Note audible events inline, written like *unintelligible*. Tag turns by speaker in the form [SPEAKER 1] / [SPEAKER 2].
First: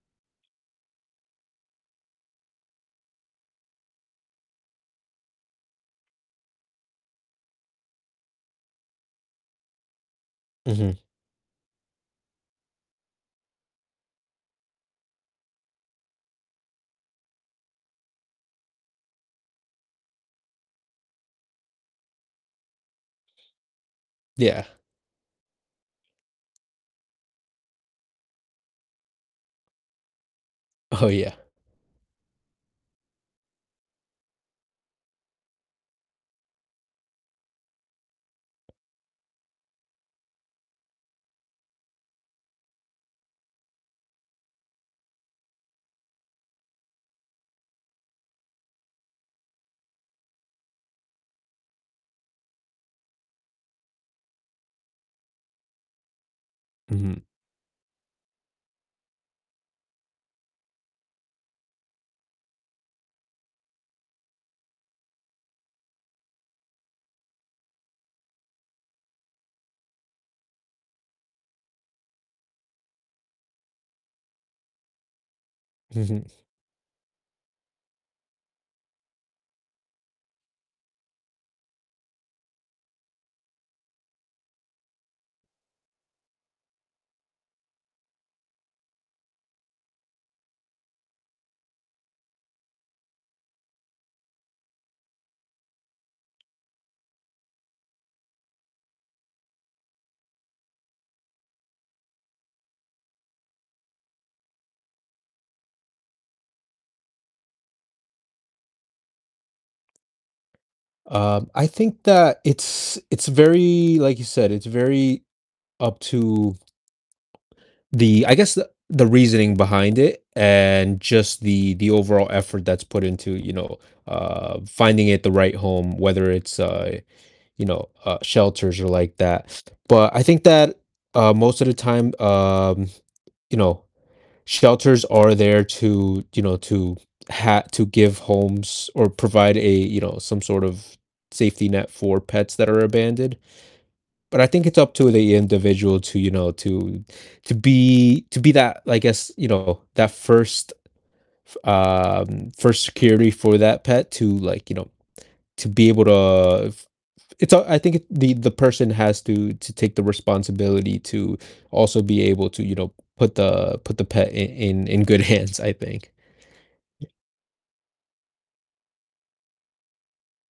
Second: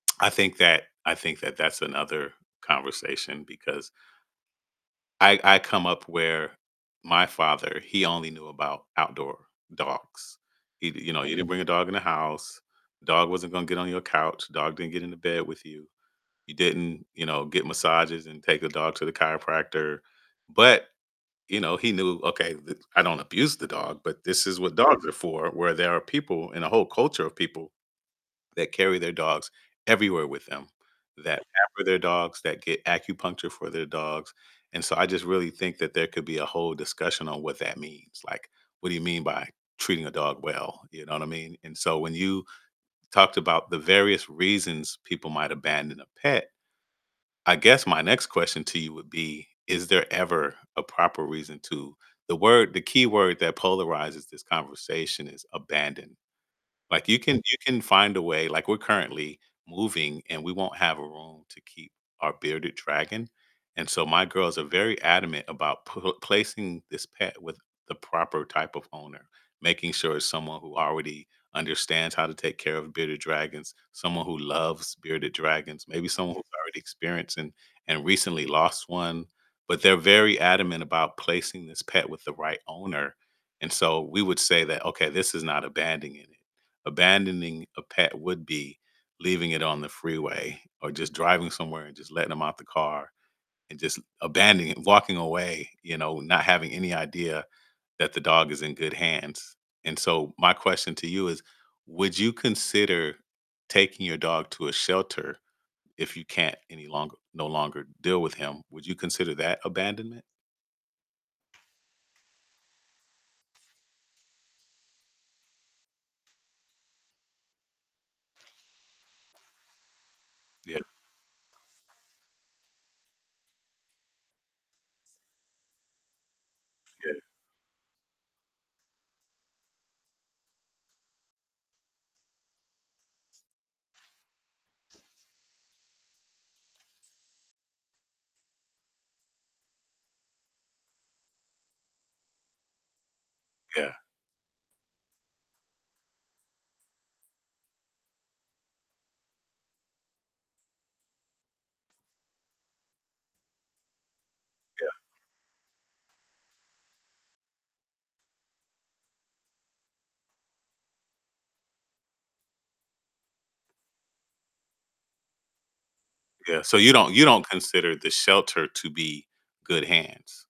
[SPEAKER 1] I think that I think that that's another conversation because I I come up where my father, he only knew about outdoor dogs, he
[SPEAKER 2] Mhm.
[SPEAKER 1] you know, you didn’t bring a dog in the house, dog wasn't gonna get on your couch, dog didn't get into bed with you. You didn't, you know, get massages and take the dog to the chiropractor, but, you know, he knew, okay, th I don't abuse the dog, but this is
[SPEAKER 2] Yeah.
[SPEAKER 1] what dogs are for, where there are people and a whole culture of people that carry their dogs everywhere with them,
[SPEAKER 2] Oh, yeah.
[SPEAKER 1] that *unintelligible* for their dogs, that get acupuncture for their dogs. And, so, I just really think that there could be a whole discussion on what that means, like, what do you mean by "treating a dog well?" You know what I mean, and, so, when you talked about the various reasons people might abandon a pet I guess my next question to you would be, is there ever a proper reason to the word the key word that polarizes this conversation is abandon. Like, you
[SPEAKER 2] Mhm.
[SPEAKER 1] can you can find a way like, we're currently moving, and we won't have a room to keep our bearded dragon, and so my girls are very adamant about pl placing this pet with the proper type of owner, making sure it's someone who already understands how to take care of bearded dragons, someone who loves bearded dragons, maybe
[SPEAKER 2] Mhm.
[SPEAKER 1] someone who's already experienced, and and recently lost one. But they're very adamant about placing this pet with the right owner. And, so, we would say that, "Okay, this is not abandoning it." Abandoning a pet would be leaving it on the freeway, or just driving somewhere, and just letting 'em out the car, and just abandoning walking away, you know, not having any idea that the dog is in good hands. And so, my question to you is, would you consider taking your dog to a shelter if you can't any longer no longer deal with him? Would you consider that abandonment?
[SPEAKER 2] Um, I think that it's it's very, like you said, "It's very up to" The I guess the the reasoning behind it
[SPEAKER 1] Yeah.
[SPEAKER 2] and just the the overall effort that's put into, you know, uh, finding it the right home, whether it's, uh,
[SPEAKER 1] Yeah.
[SPEAKER 2] you know, uh, shelters or like that, but I think that, uh, most of the time, um, you know, shelters are there to you know, to ha to give homes, or provide a you know, some sort of safety net for pets that are abandoned.
[SPEAKER 1] Yeah.
[SPEAKER 2] But I think it's up to the individual to you know, to to be to be that, I guess, you know, that first f um, first security for that pet to, like, you know,
[SPEAKER 1] Yeah.
[SPEAKER 2] to be able to f f it's, uh, I think the the person has to to take the responsibility to also be able to, you know, put the put the pet in in in good hands, I think.
[SPEAKER 1] Yeah, so you don't you don't consider the shelter to be good hands?